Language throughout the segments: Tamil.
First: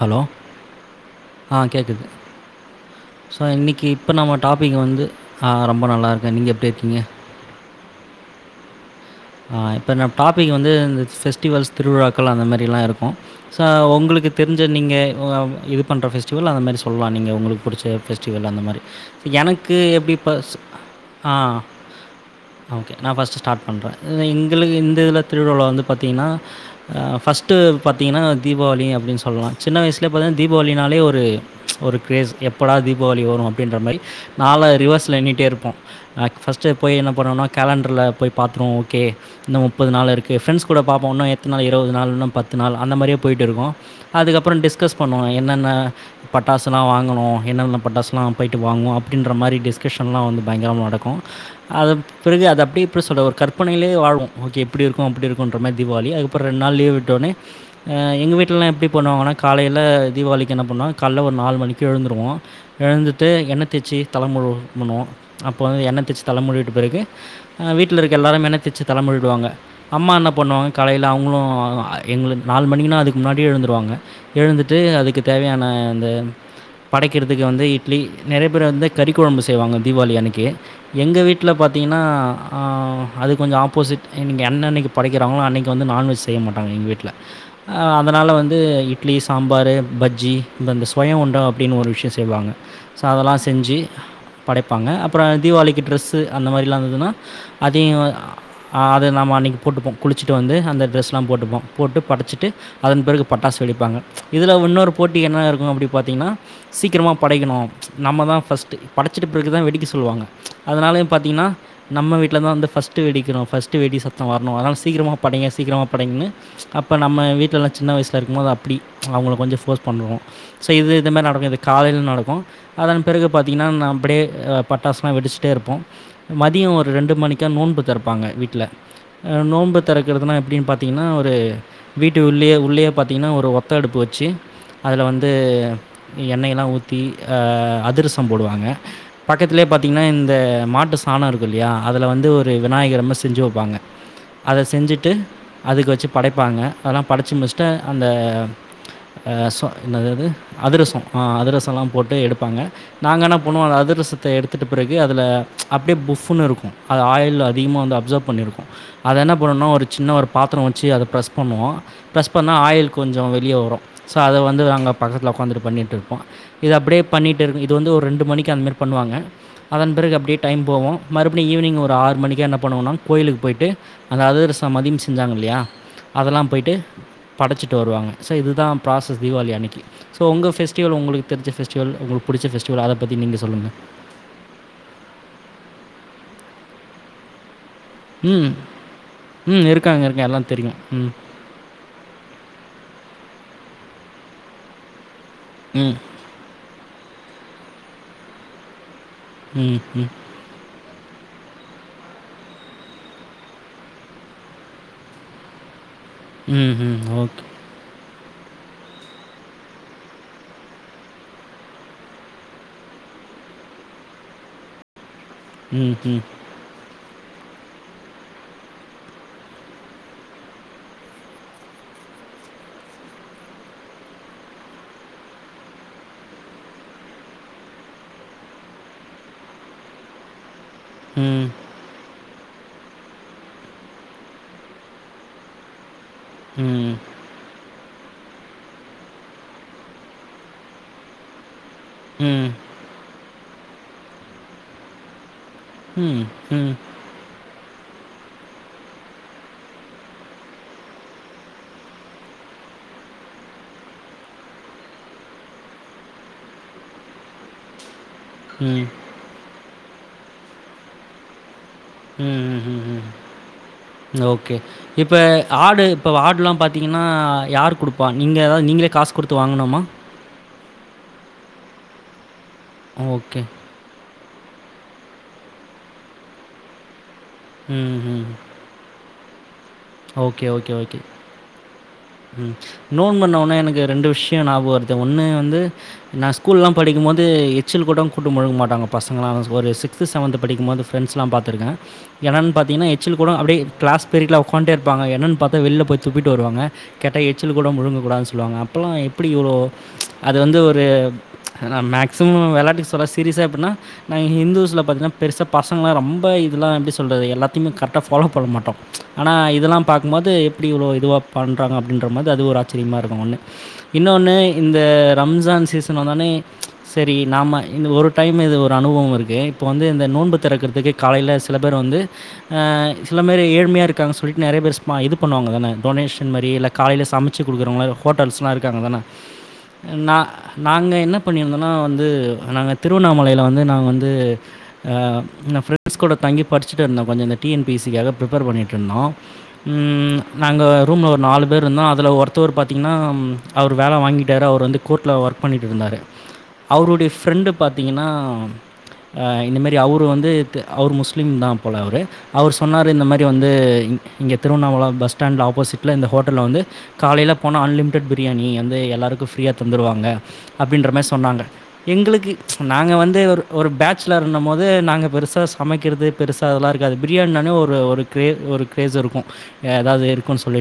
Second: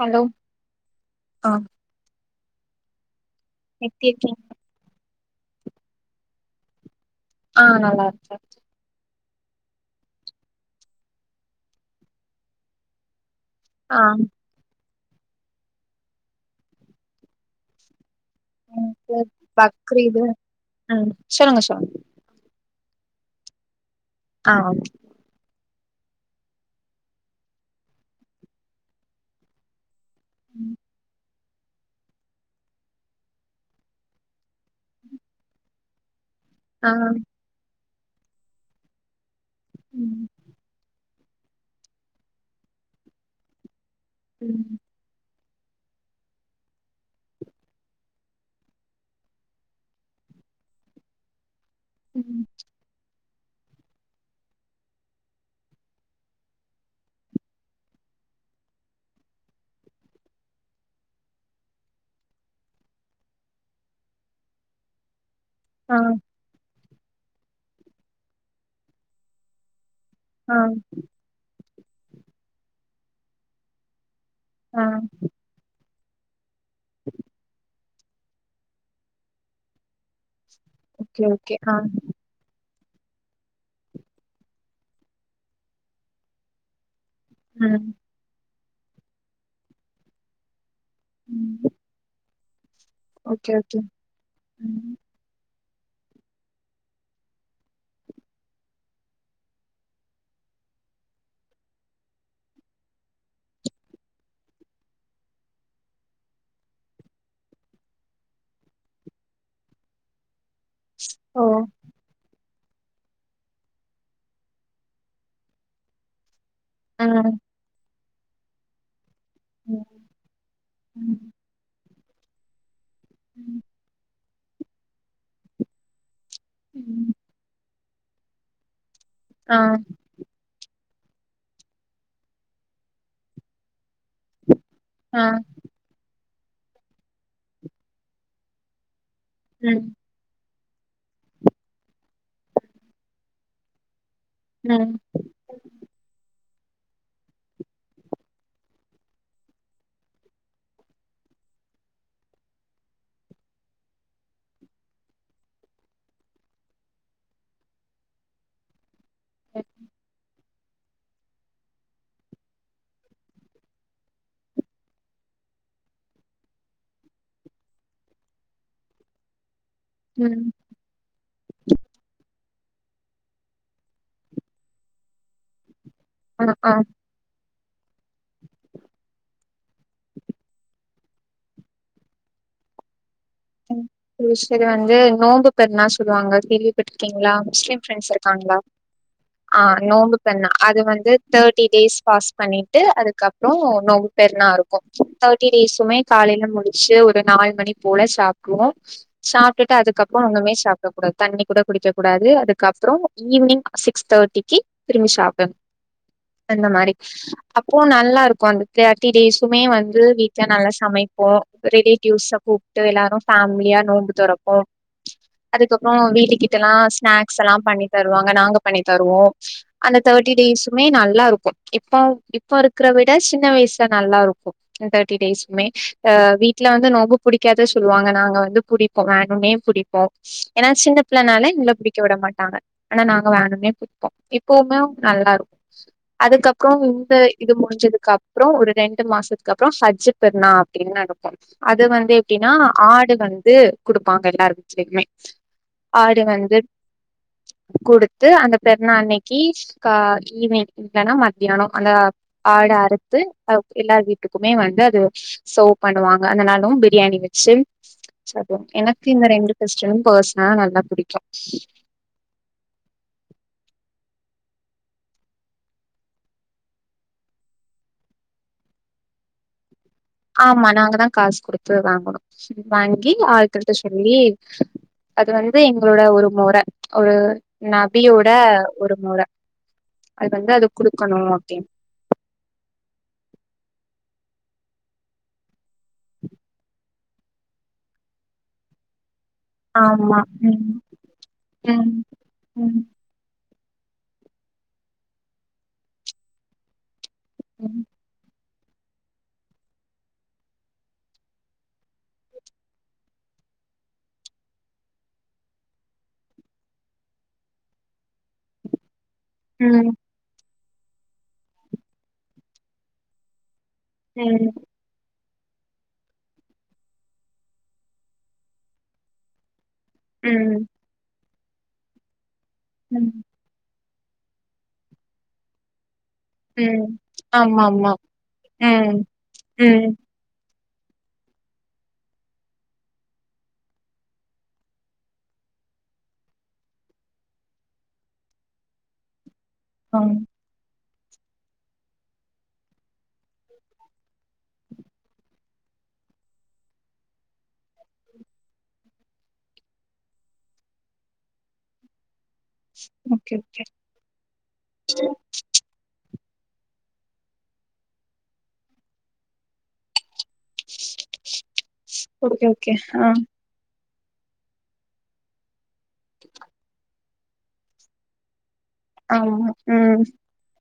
ஹலோ ஆ கேக்குது ஸோ இன்னைக்கி எப்டி இப்போ நம்ம இருக்கீங்க டாப்பி் வந்து ஆ ரொம்ப நல்லாருக்கே நீங்க எப்டி இருக்கீங்க ஆ நல்லாருக்கே அ இப்ப நம் டாப்பிக் வந்து இந்த ஃபெஸ்டிவல்ஸ் திருவிழாக்கள் அந்த மாதிரிலா இருக்கு ஸோ ஆ உங்களுக்குத் தெரிஞ்ச நீங்க ஒ இ இது பண்ற ஃபெஸ்டிவல் அந்த மாதிரி சொல்லலா நீங்க உங்ளுக்கு பிடிச்ச ஃபெஸ் டிவெல் அந்த மாரி எனக்கு இப்ப எனக்கு எப்டி பக்ரீது பஸ்சு ம் ஆ சொல்லுங்க சொல்லுங்க ஓகே நா ஃபஸ்ட்டு ஸ்டார்ட் பண்றே ஆ எங்ளுக்கு இந்த இதுல திருவிழால வந்து பாத்திங்கன்னா ஃபஸ்ட்டு பாத்திங்கன்னா தீபாவளி அப்டின்னு சொல்லலா சின்ன வயசிலே பாத்திங்கனா ம். தீபாவளினாலே ஒரு ஒரு க்ரேஸ் எப்படா தீபாவளி வரு அப்டின்ற மாரி நாள ரிவர்ஸ்ல எண்ணிட்டே இருப்போ அ ஃபஸ்ட்டு ஆ போய் என்ன பண்ணுவன்னா கேலண்டர்ல போய் பாத்துருமவோ ஓகே இன்னு முப்பது நாள் ம் இருக்கு ஃப்ரண்ட்ஸ் கூட பாப்போ இன்னு எத்தன நாள் இருவது நாள் இன்னு பத்து நாள் அந்த மாரியே பொய்ட்டு இருக்கு அதுக்கப்ரோ ம் டிஸ்கஸ் பண்ணுவோ என்னென்ன பட்டாசுலா வாங்கணு என்னென்ன பட்டாசுலா பொய்ட்டு வாங்குவோ அப்டின்ற மாரிலா டிஸ்கஷன்லா வந்து பயங்ரம நடக்கு அது ம் பிறகு அது அப்டி எப்டி சொல்ற ஒரு கருத்து கற்பனையிலே வாழ்வோ ஓகே இப்டி இருக்கு அப்டி இருக்குன்ற தீபாவளி அதுகப்ரோ ரெண்டு நாள் லீவு விட்டொனே ஆ எங்க வீட்லலா எப்டி பண்ணுவாங்கன்னா காலையில தீபாவளிக்கு என்ன பண்ணா காலையில ஒரு நாலு மணிக்கு எழுந்துருவோ எழுந்துட்டு எண்ண தேச்சி தலைமொழு முணு அப்போ வந்து ஆ எண்ண தேச்சு தல மூழிகிட்ட பிறகு வீட்ல இருக் எல்லாரு என்ன தேச்சு தலைமுழிடுவாங்க அம்மா என்ன ஆ பண்ணுவாங்க கலையில அவங்ளு எங்கலு நாலு மணிக்குனா அதுக்கு முன்னாடியே எழுந்துருவாங்க எழுந்துட்டு ஆ அதுக்கு தேவையான அந்த படைக்கிறதுக்கு வந்து இட்லி நெறைய பேர் வந்து கறிக்கொழம்பு செய்வாங்க தீபாவளி அன்னைக்கி எங்க ஓகே வீட்ல ஓகே ஆ பாத்திங்ன்னா ஆ அது கொஞ்ஜோ ஆப்போஸிட் இன்னக் என்ன என்னைக்கு படிக்றாங்களோ அன்னைக்கு வந்து நான்வெஜ் செய்யமாட்டாங்க எங்க வீட்ல ஆ ம் அதனால வந்து இட்லி சாம்பாரு பஜ்ஜி இந்தந்த ஸ் பயோ உண்டா ம் அப்டின்னு ஒரு விஷ்யோ செய்வாங்க ஸோ அதெல்லா ஓகே ஓகே செஞ்சு படைப்பாங்க ம் அப் அப்ரோ தீபாவளிக்கு ட்ரெஸ்ஸு அந்த மாரிலா இருந்துன்னா அதையு ஆது நம்ம அன்னைக்கி போட்டுப்போ குளிச்சிட்டு வந்து அந்த ட்ரெஸ்லா போட்டுப்போ போட்டு படச்சிட்டு அதன் பிறகு பட்டாசு வெடிப்பாங்க இதுல இன்னொரு போட்டி என்ன இருக்கு அப்டி பாத்திங்கன்னா சீக்ரமா படைக்கணு நம்ம தா ஃபர்ஸ்ட்டு படைச்சுட்டு பிறகுதா வெடிக்க சொல்லுவாங்க அதனால ஓ பாத்திங்கன்னா நம்ம வீட்ல தா வந்து ஃபஸ்ட்டு வெடிக்கணு ஃபஸ்ட்டு வேடி சத்தோ வரனு அதனால சீக்ரமா படைங்க சீக்ரமா படைங்கனு அப் அப்போ ஆ நம்ம வீட்லலா சின்ன வயசில இருக்கும்போது அப்டி அவங்கள கொஞ்ஜோ ஃபோர்ஸ் ம் பண்ணுவோ செய்தது இதுமாரி ம் நடக்கு இது காலையி நடக்கு அதன் பிறகு ம் பாத்திங்கன்னா நா அப்டியே அ பட்டாசுலா வெடிச்சிட்டே இருப்போ மதியோ ஒரு ம் ரெண்டு மணிக்க நோன்பு தெரப்பாங்க வீட்ல அ ஆ நோம்பு தெரக் க்றதுனா எப்டின்னு பாத்திங்கன்னா ஒரு வீட்டு உள்ளேயே உள்ளேயே பாத்திங்கன்னா ஒரு ஒத்த அடுப்பு வச்சு அதுல ஆ வந்து எண்ணெயல்லா ஊத்தி ஆ அதிரஸோ போடுவாங்க பக்கத்திலயே ம் பாத்திங்கன்னா இந்த மாட்டு சாணோ இருக்கு இல்லையா அதுல வந்து ஒரு விநாயகரம செஞ்சு வைப்பாங்க அத ம் செஞ்சுட்டு அதுக்கு வச்சு படைப்பாங்க அதெல்லா படச்சு முடிச்சிட்டு அந்த ஆ சொ என்னாதது அதுரசோ ஆ அதிரஸோலா போட்டு எடுப்பாங்க நாங்க என்னா பண்ணுவோ அதுரஸத்த எடுத்துட்ட பிறகு அதில அப்டியே புஃபுன்னு இருக்கு அது ஆயில் அதிகமாக வந்து அப்சர்வ் பண்ணிருக்கு அத என்ன பண்ணனு ஒரு சின்ன ஒரு பாத்திர வச்சு அத ப்ரெஸ் பண்ணுவோ ப்ரெஸ் பண்ணா ஆயில் கொஞ்ச வெளியே வரு ஸோ அத வந்து அங்க பக்கத்தில உக்காந்துட்டு பண்ணிட்ருப்போ இது அப்படியே பண்ணிட்டு இரு இது வந்து ஒரு ரெண்டு மணிக்கு அந்த மாரி பண்ணுவாங்க அதன் பிறகு அப்டியே ம் டைம் போவோ மறு அப்ப ஈவினிங் ஒரு ஆறு மணிக்க என்ன பண்ணுவங்கன்னா கோயிலுக்கு போயிட்டு அந்த அதர்சம் மதிய செஞ்சாங்க இல்லையா அதெல்லா ஆ ஆ போய்ட்டு படைச்சிட்டு வருவாங்க சோ இதுதா ப்ராசஸ் தீபாவளி அணிக்கு சோ உங்க ஃபெஸ்டிவல் உங்ளுக்கு தெரிஞ்ச ஃபெஸ்டிவல் உங்களுக்கு புடிச்ச ஃபெஸ்டிவல் அத பத்தி நீங்க சொல்லுங்க எங்க ஸைடு வந்து நோன்பு பெருனா சொல்லுவாங்க கேள்விபட்றுகீங்களா முஸ்லிம் ஃபிரிண்ட்ஸ் ம் இருக்காங்களா ஆ ம் இருக்காங்க நோன்பு இருக்காங்க பண்ண எல்லாம் தெரியும் அது ம் வந்து தேர்ட்டி டேஸ் பாஸ் பண்ணிட்டு அதுக்கப்பறோ நோம்பு பெருனா இருக்கு தேர்டி ம் டேஸுமே காலையில முடிச்சு ஒரு நாலு மணி போல சாப்டுவோ சாப்ட்டுட்டு ம் அதுக்கப்பறோ ஒண்னுமே சாப் கூடாது தண்ணி கூட குடிக்க கூடாது அதுக்கப்பறோ ஈவினிங் சிக்ஸ் தேர்ட்டிக்கு திரும்பி சாப்டனு அந்த ம் ம் மாரி ம் ஓகே அப் ஓ நல்லா இருக்கு அந்த தேர்ட்டி டேஸுமே வந்து வீட்ல நல்லா சமைப்போ ரிலேட்டிவ்ஸ கூப் ட்டு எல்லாரு பேமிலியா நோன்பு தொறப்போ அதுக்கப்றோ ம் ம் வீட்டுக்கு கிட் ல்லா ஸ்நாக்ஸ் எல்லா பண்ணி தருவாங்க நாங்க பண்ணி தருவோ அந்த தேர்ட்டி டேஸுமே நல்லா இருக்கு இப்ப இப்ப இருக்கிற விட சின்ன வயசுல நல்லா இருக்கு தேர்டி டேஸுமே ஆ வீட்ல வந்து நோம்பு புடிக்காத சொல்லுவாங்க நாங்க வந்து புடிப்போ வேணுமே புடிப்போ ஏன்னா சின்ன ம் பிள்ளனால எங்கள புடிக்க விட மாட்டாங்க ஆனா நாங்க வேணுனே புடிப்போ இப்பவுமே நல்லா இருக்கு அதுக்கப்றோ ம் இந்த இது முடிஞ்சதுக்கு அப்றோ ஒரு ரெண்டு மாசத்துக்கு அப்றோ ஹஜ்ஜ் பெருனா அப்டின்னு நடக்கு அது வந் து ஆ ம் எப்டின்னா ஆடு வந்து குடுப்பாங்க எல்லார் வீட்லயுமே ஆடு ம் வந்து ம் குடுத்து அந்த பெருநா அன்னைக்கி கா ஈவினிங் இல்லன்னா மத்தியானோ அந்த ஆடு அறுத்து எல்லா வீட்டுக்குமே வந்து அது செர்வ் பண்ணுவாங்க அந்த நாளு பிரியாணி வெச் சு சாப்டுவோ ம் எனக்கு இந்த ரெண்டு பெஸ்டிவல் பர்சனலா நல்லா புடிக்கு ம் ம் ம் ஓகே இப்ப ஆடு இப்ப ஆடுல்லா பாத்தீங்கன்னா யார் குடுப்பா நீங்க அதாவது நீங்களே காசு குடுத்து வாங்கனுமா ஆமா நாங்க தா காசு குடுத்து வாங்கணு வாங்கி ஓகே. ஆள் கிட்ட சொல்லி அது வந்து எங்களோட ஒரு மொற ஒரு ம், நபியோட ம். ஒரு மொற அது ஓகே, வந்து அது ஓகே, ஓகே. குடுக்கணு அப்டின்னு ம் நோன்புன்ன ஒடனே எனக்கு ரெண்டு விஷியோ ஞாபக வருது ஒன்னு வந்து நா ஸ்கூல் எல்லா படிக்கும் போது எச்சல் கூட முழுங்க மாட்டாங்க பசங்களா ஒரு சீக்ஸ்த் ஆமா செவேந்த் ம் படிக்கும்போது பிரிண்ட்ஸ்ல பாத்திருக்கே ம் என்னன்னு ம் பாத்தீங்கன்னா எச்சில் கூட அப்டியே கிளாஸ் ஃபிரிட்ல உக்காண்டே இருப்பாங்க என்னனு பாத்த வெளில போய் துப்பிட்டு வருவாங்க கேட்ட எச்சல் கூட முழுங்கக்கூடாதுனு சொல்லுவாங்க அப்போலா எப்டி இவ்ளோ அது வந்து ஒரு அதுனா மேக்சிமம் வெளாட்டுக்கு சொல்ல சீரியஸா எப்டின்னா நாங்க இந்துஸ்ல பாத்தீங்கா பெரிசா பசங்கல்லா ரொம்ப இதெல்லா எப்டி சொல்றது எல்லாத்தையுமே கரெக்டா ஃபாலோ பண்ண மாட்டோ ஆனா இதெல்லா ம் பாக்கும்போது எப்டி இவ்ளோ இதுவா பண்ணுறாங்க அப்டின்ற மாரி அது ஒரு ஆச்சரியமாக இருக்கு ஒன்னு இன்னொன்று ம் இந்த ரம்ஜான் சீசன் வந்தோனே செரி நாம இந்த ஒரு டைம் இது ஒரு அனுபவோ இருக்கு இப்போ வந்து இந்த நோன்பு ம் திறக்கிறதுக்கு காலையில சில பேர் வந்து ம் சில பேர் ஏழ்மையாக இருக் இருக்காங்க சொல்ட்டு நெறைய பேரு இது பண்ணுவாங்க தானே டெனோஷ இ மாரி இல்ல ம் காலையில சமச்ச ஆமாமா குடுக்குறவங்கள ஹோட்டல்ஸ்லா இருக்காங்க ம் தான ம் நா நாங்க என்ன பண்ணியிருந்தோன்னா வந்து நாங்க திருவண்ணாமலையில வந்து நாங்க வந்து நா ஃப்ரெண்ட்ஸ் கூட தங்கி படிச்சுட்டு இருந்தோ கொஞ்சோ இந்த டி என் பி சி க்காக ப்ரிப்பேர் பண்ணிட்டு இருந்தோ ஆ ம் நாங்கோ ரூமில் ஒரு நாலு பேர் இருந்தோ அதில ஒருத்தவர் பாத்திங்கன்னா அவரு வேல வாங்கிட்டாரு அவரு வந்து கோர்ட்டில ஒர்க் பண்ணிட்டு இருந்தாரு அவருடைய ஃப்ரெண்டு பாத்தீங்கன்னா அ இந்த மாரி அவரு வந்து அவர் முஸ்லிம் தா போல அவரு அவர் சொன்னாரு இந்த மாரி ஓகே வந்து ஓகே இங் இங்க திருவண்ணாமல பஸ் ஸ்டாண்டில ஆப்போசிட் இல்ல இந்த ஹோட்டலில் வந்து காலைல போனா அன்லிமிடெட் பிரியாணி வந்து எல்லாருக்கு ஃப்ரியா தந்துருவாங்க அப்டின்ற மாரி சொன்னாங்க எங்களுக்கு ஓகே ஓகே நாங்க ஆ வந்து ஒரு ஒரு பேட்சலர்னும் போது நாங்க பெருசாக சமைக்கிறது பெருசாக அதெல்லா இருக்காது பிரியாணினானே ஒரு ஒரு கிரே ஒரு கிரேஸ் இருக்கு ஆமா ம் எதாவது இருக்குன்னு சொல்லி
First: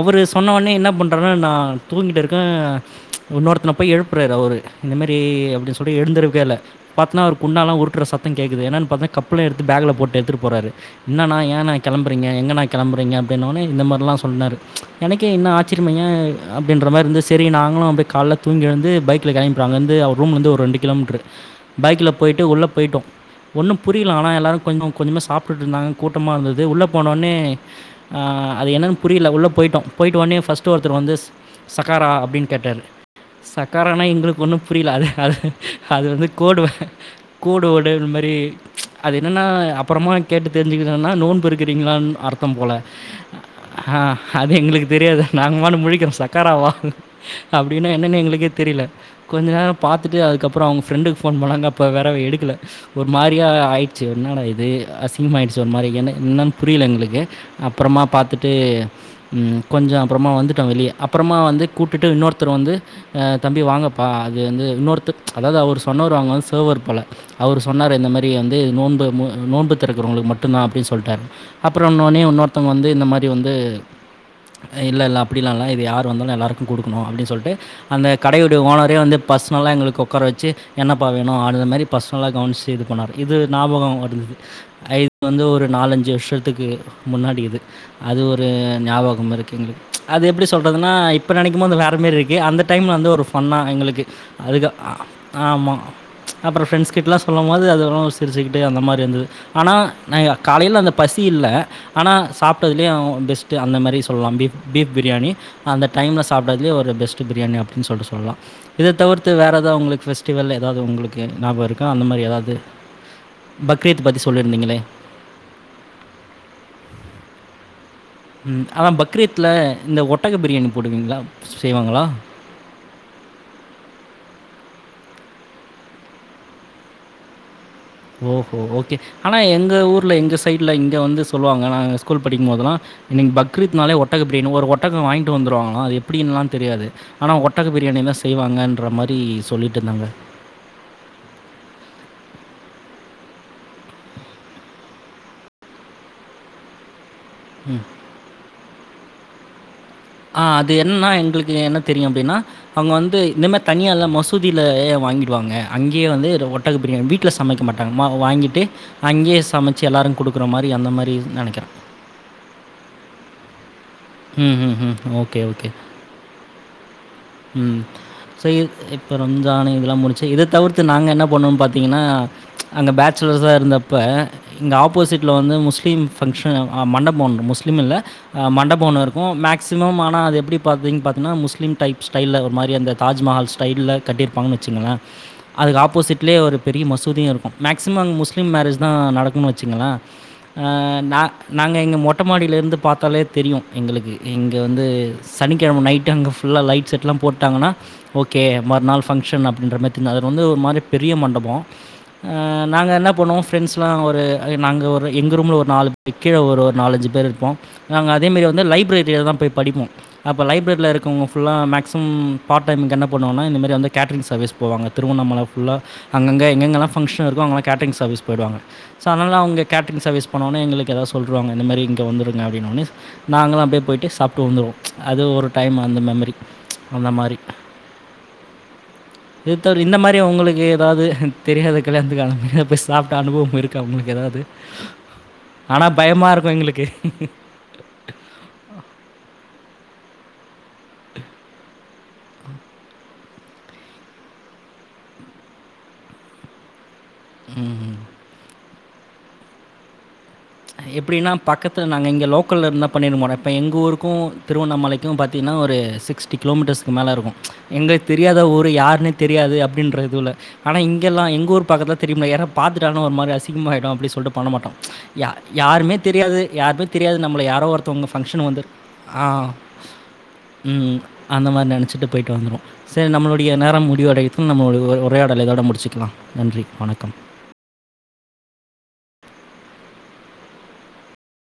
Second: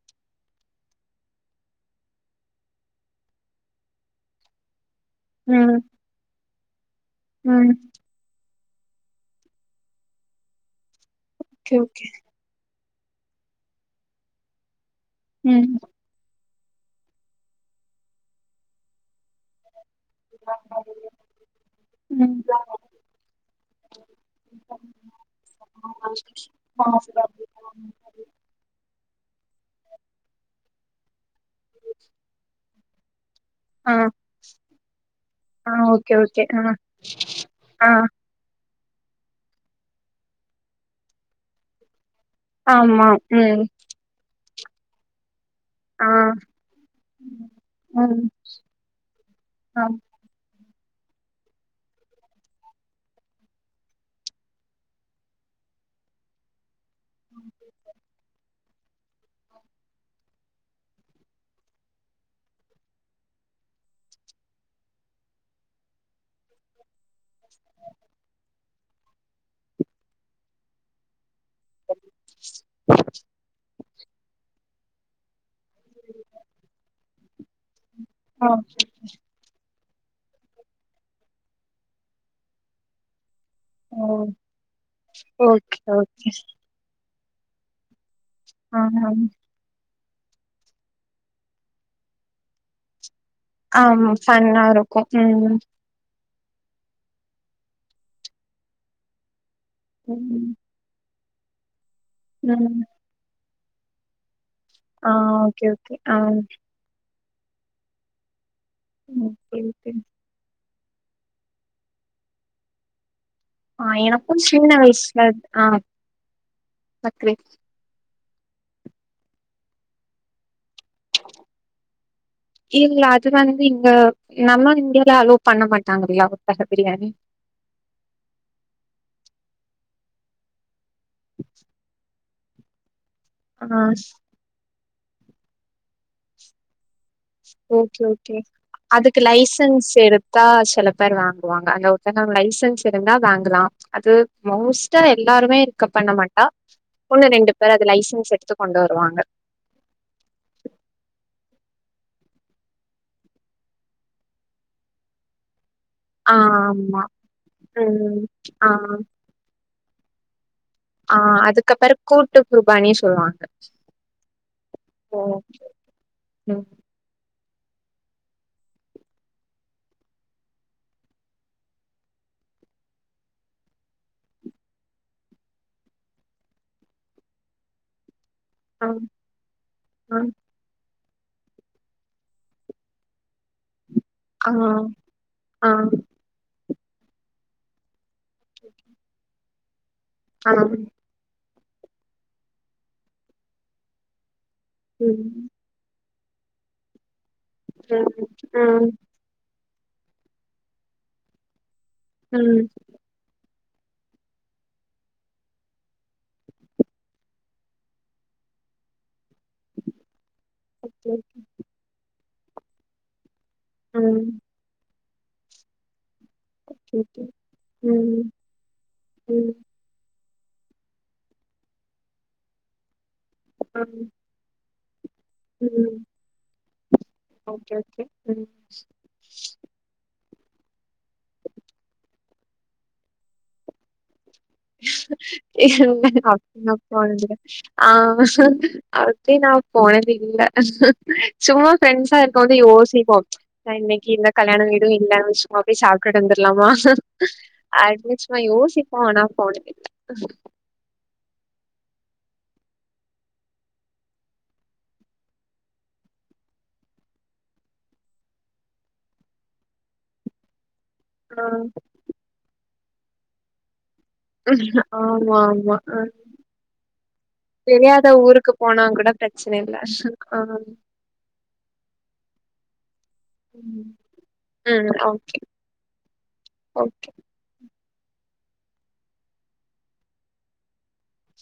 அவரு சொன்ன ஒடனே என்ன பண்றான்னா நா தூங்கிட்டு இருக்கே இன்னொருத்தன போய் எழுப்புறாரு அவரு இந்த மாரி ம் அப்டின்னு சொல்லி எழுந்திருக்கவே இல்ல பாத்தோனா அவரு குண்டாலா ம் உருட்டுற சத் த்த கேக்குது ஏன்ன கப்பல எடுத்து பேகுல போட்டு எடுத்துட்டு போறாரு என்னா ஏனா ஓகே ஓகே கெளம்பறீங்க எங்கனா கெளம்புறீங்க அப்டின்னொடனே இந்த மாரிலா சொன்னாரு எனக்கே இன்னு ம் ஆச்சரியமா ஏ அப்படின்ற மாரி இருந்து சரி நாங்களு அப்டியே கால்ல தூங்கி எழுந்து பைக்ல கெளம்பிறாங்க அங்கருந்து ரூம்லேந்து ஒரு ரெண்டு கிலோமீட்டரு பைக்கில ம் போய்டு உள்ள போய்ட்டோ ஒன்னு புரியல ஆனா எல்லாரு கொஞ்ச கொஞ்சம சாப்ட்டுட்டு இருந்தாங்க கூட்டமாக இருந்தது உள்ள போனொனே ஆ அது என்னன்னு புரியல உள்ள போயிட்டோ போய்ட்டு ஒனே ஃபஸ்ட்டு ஒருத்தர் வந்து சகாரா அப்டின்னு கேட்டாரு ஆ சக்காரனா எங்களுக்கு ஒன்னு புரியல அது அது ஆ அது ஓகே வந்து ஓகே ஆ கோடு கூடு ஆ வொடு இந்த மாரி அது என்னன்னா அப்பறமா கேட்டு தெரிஞ்சுக்கனனா நோன்பு இருக்குறீங்களான் அர்த் ஆமா ம் ஆ அது எங்களுக்கு தெரியாது நாங்க [unintelligible] ஆ முழிக்கிற சக்காராவா அப்படின்னு என்னன்னு ம் எங்களுக்கே தெரியல கொஞ்ச நேர ஆ பாத்துட்டு அதுக்கப் அப்பற அவங்க ஃப்ரெண்டுக்கு ஃபோன் பண்ணாங்க அப்ப வெறவ எடுக்கல ஒரு மாரியா ஆயிடுச்சு என்னடா இது அசிங்கமாயிடுச்சு ஒரு மாரி ஏனா என்னன்னு புரியல எங்களுக்கு அப்பறமா பாத்துட்டு ம் கொஞ்ச அப்புறமா வந்துட்டோ வெளிய அப்பறமா வந்து கூட்டுட்டு இன்னொருத்தர் வந்து ஆ தம்பி வாங்கப்பா அது வந்து இன்னொருத்த அதாவது அவரு சொன்னர் அங்க வந்து சேர்வர் போல அவரு சொன்னாரு இந்த மாரி வந்து நோம்பு நோம்பு திறக்கறவங்களுக்கு மட்டுந்தா அப்டின்னு சொல்ட்டாரு அப்பறோ இன்னொனே இன்னொத்தங்க வந்து இந்த மாரி வந்து இல்ல இல்ல அப்படிலா இல்ல இது யார் வந்தாலு எல்லாருக்கு குடுக்கணு அப்படின் சொல்ட்டு அந்த ஆ கடையுடைய ஓனரே வந்து பர்சனலாக எங்களுக்கு உக்கார வச்சு என்னப்பா வேணு அது மாரி பர்ஸ்னலா கவன்ச் செய்து போனார் இது ஞாபக ஓ வருந்தது ஐ இது வந்து ஒரு ஓகே நாலஞ்சு ஓகே வருஷத்துக்கு முன்னாடி இது அது ஒரு ஆ ஞாபகம் இருக்குங்க அது எப்டி சொல்றதுன்னா இப்ப நெனைக்கும் போது அது வேற மாரி இருக்கு அந்த டைம்ல வந்து ஒரு பண்ணால் எங்களுக்கு ஆமா ஃபன்னா அதுக்க அ இருக்கு ம் ஆமா அப்பற ஃப்ரண்ஸ் கிட்டல்லா சொல்லும் போது அதல்லா சிரிச்சுக்கிட்டு அந்த மாரி இருந்தது ஆனா ம் காலையில அந்த பசி இல்ல ஆனா ம் சாப்ட்டதுலே அவ பெஸ்ட்டு அந்த மாரி சொல்லலா பீஃப் பீஃப் ஆ பிரியாணி ஓகே அந்த ஓகே ஆ டைமில சாப்ட்டதுலயே ஒரு பெஸ்ட்டு பிரியாணி அப்டின்னு சொல்ட்டு சொல்லலா இத தவிர்த்து வேறு ஓகே எதா ஓகே உங்களுக்கு ஃபெஸ்டிவல் ஏதாவது உங்களுக்கு ஞாபக இருக்கா அந்த மாரி ஏதாவது ஆ பக்ரீத் பத்தி எனக்கும் சின்ன சொல்லியிருந்தீங்களே! வயசல ஆ [unintelligible] ம் அதா பக்ரீத்ல இந்த ஒட்டக பிரியாணி போடுவீங்களா செய்வாங்களா இல்ல அது வந்து இங்க நம்மா இந்தியால அலோவ் பண்ண மாட்டாங்கல்லியா ஓட்டக பிரியாணி ஓஹோ ஓகே ஆனா எங்க ஊர்ல எங்க சைட்ல இங்க வந்து சொல்லுவாங்க நாங்க ஸ்கூல் படிக்கும்போதெல்லா இன்னைக்கு ஆ பக்ரீத்னாலே ஒட்டக பிரியாணி ஒரு ஒட்டக வாங்கிட்டு வந்துருவாங்களா அது எப்டின்லா தெரியாது ஆனா ஒட்டக ஓகே பிரியாணி தா ஓகே செய்வாங்கன்ற மாரி சொல்லிட்ருந்தாங்க தா சில பேர் வாங்குவாங்க அங்க ஒருத்தங்க லைசன்ஸ் இருந்தா வாங்கலா அது மோஸ்டா எல்லாருமே இருக்க பண்ண மாட்டா ஒண்ணு ரெண்டு வேற அது லைசன்ஸ் எடுத்து கொண்டு வருவாங்க ஆ அது என்னன்னா எங்களுக்கு என்ன தெரியு அப்படின்னா அவங்க வந்து இந்த மாரி தனியல்லா மசூதியில வாங்கிடுவாங்க அங்கேயே வந்து ஆ று ஒட்டக ஆமா பிரியாணி வீட்ல சமைக்க மாட்டாங்க மா ம் வாங்கிட்டு ஆ அங்கேயே சமை வச்சு எல்லாரரு குடுக்குற மாரி அந்த மாரி நெனைக்கறே கூட்டுக்குருபாணி சொல்வாங்க ம் ம் ம் ஓகே ஓகே ம் ம் [unintelligible] இப்போ ரம்ஜானு இதெல்லா முடிச்சு இத தவிர்த்து நாங்க என்ன பண்ணுவோம்னு பாத்தீங்கன்னா அங்க பேச்சுலர்ஸா இருந்தப்ப இங்க ஆப்போசிட்ல வந்து முஸ்லீம் ஃபங்க்ஷன் ஆ மண்டபோ ஒன்னு முஸ்லீம் இல்ல ஆ மண் டபோ ஒன்னு இருக்கும் மேக்சிமம் ஆ ஆனா அது எப்டி பாத்தீங்க பாத்தீங்கன்னா முஸ்லீம் டைப் ஸ்டைல்ல ஒரு மாரி அந்த தாஜ்மஹால் ஸ்டைல்ல ஆ கட்டியிருப்பாங்கனு வச்சுங்கள ஆ அதுக்கு ஆப்போசிட் லே ஒரு பெரிய மசூதியு இருக்கும் மேக்ஸிமம் அங்க முஸ்லீம் மேரேஜ்தா நடக்குன்னு வச்சுங்கள ஆ நா நாங்க எங்க மொட்ட மாடிலேருந்து பாத்தாலே தெரியு எங்களுக்கு இங்க வந்து ம் சனி க்கெழம நைட் அங்க ஃபுல்லா லைட் செட்லா போட்டாங்கன்னா அப்டி ஓகே நா மறுநாள் ஃபங்க்ஷன் அப்டின்ற மாரி தெரி அது வந்து ஒரு மாரி பெரிய மண்டபோ ஆ நாங்க என்ன பண்ணுவோ ஃப்ரெண்ட்ஸ்லா ஒரு நாங்க ஒரு எங்க ரூம்ல ஒரு நாலு பேர் கீழ ஒரு நாலஞ்சு பேர் இருப்போ நாங்க அதே மாரி வந்து லைப்ரரி தா போய் படிப்போ அப்ப லைப்ரரில இருக்கவங்க ஃபுல்லா மேக் சிம் பார்ட் டைமுக்கு என்ன பண்ணுவோன்னா இந்த மாரி வந்து கேட்டரிங் சர்வீஸ் போவாங்க திருவண்ணாமல ஃபுல்லா அங்கங்க எங்கெங்கல்லா ஃபங்ஷன் இருக்கோ அங்கல்லா கேட்ரிங் சர்வீஸ் போயிடுவாங்க ஸோ அதனால அவுங்க கேட்ரிங் சர்வீஸ் போனோன்னே எங்களுக்கு ஏதாது சொல்ருவாங்க இந்த மாரி இங்க வந்துங்க அப்டின்னொன்னே நாங்களு அப்டியே போயி்ட்டு சாப் ட்டு வந்துருவோ அது ஒரு டைம் அந்த மெமரி அந்த மாரி இது தவிர இந்த மாரி உங்களுக்கு ஏதாது தெரியாத கல்யாணத்துக்கெல்லா போய் சாப்ட்ட அனுபவம் இருக்கா உங்களுக்கு ஏதாது இல்ல அப்டிலா எங்களுக்கு. போனதுல்ல ஆ அப்டி நா போனது இல்ல சும்மா ஃப்ரெண்ட்ஸா இருக்கும் போது யோசிப்போ தா இன்னைக்கி இந்த கல்யாண வீடும் இல்லன்னா சும்மா போய் சாப்ட்டுட்டு வந்துர்லாமா ஆக்சுவலி சும்மா யோசிப்போ ஆனா போனதில்ல எப்டின்னா பக்கத்துல நாங்க இங்க லோக்கல்ல இருந்தா பண்ணிருக்க மாட்டோ இப்ப எங்க ஊருக்கு திருவண்ணாமலை க்கும் பாத்தீங்கன்னா ஒரு சிக்ஸ்டி கிலோமீட்டர்ஸ்க்கு மேல இருக்கும் எங்களுக்கு தெரியாத ஊரு யாருனே தெரியாது அப்டின்ற இதுவுல ஆனா இங்கெல்லா ஆ எங்க ஊர் பக்கத்துல தெரியும்ல யாரா பாத்துட்டாங்கன்னா ஒரு மாரி அசிங்கமாயிடு அப்டி சொல்லி பண்ண மாட்டோ யா ஆமா ஆமா யாருமே ஆ தெரியாது யாருமே தெரியாது நம்மள யாரோ தெரியாத ஒருத்தவங்க ஃபங்க்ஷன் ஊருக்கு வந்து போனா கூட ஆ பிரச்சன இல்ல ஆ ம்‌ அந்த மாரி நெனச்சிட்டு போய்ட்டு வந்துருவோ சேரி நம்மளுடைய நேரம் ம் முடிவடை து நம்ம உ ம் ஓகே உரையாடலை இதோட முடிச்சுக்கலா நன்றி வணக்கம்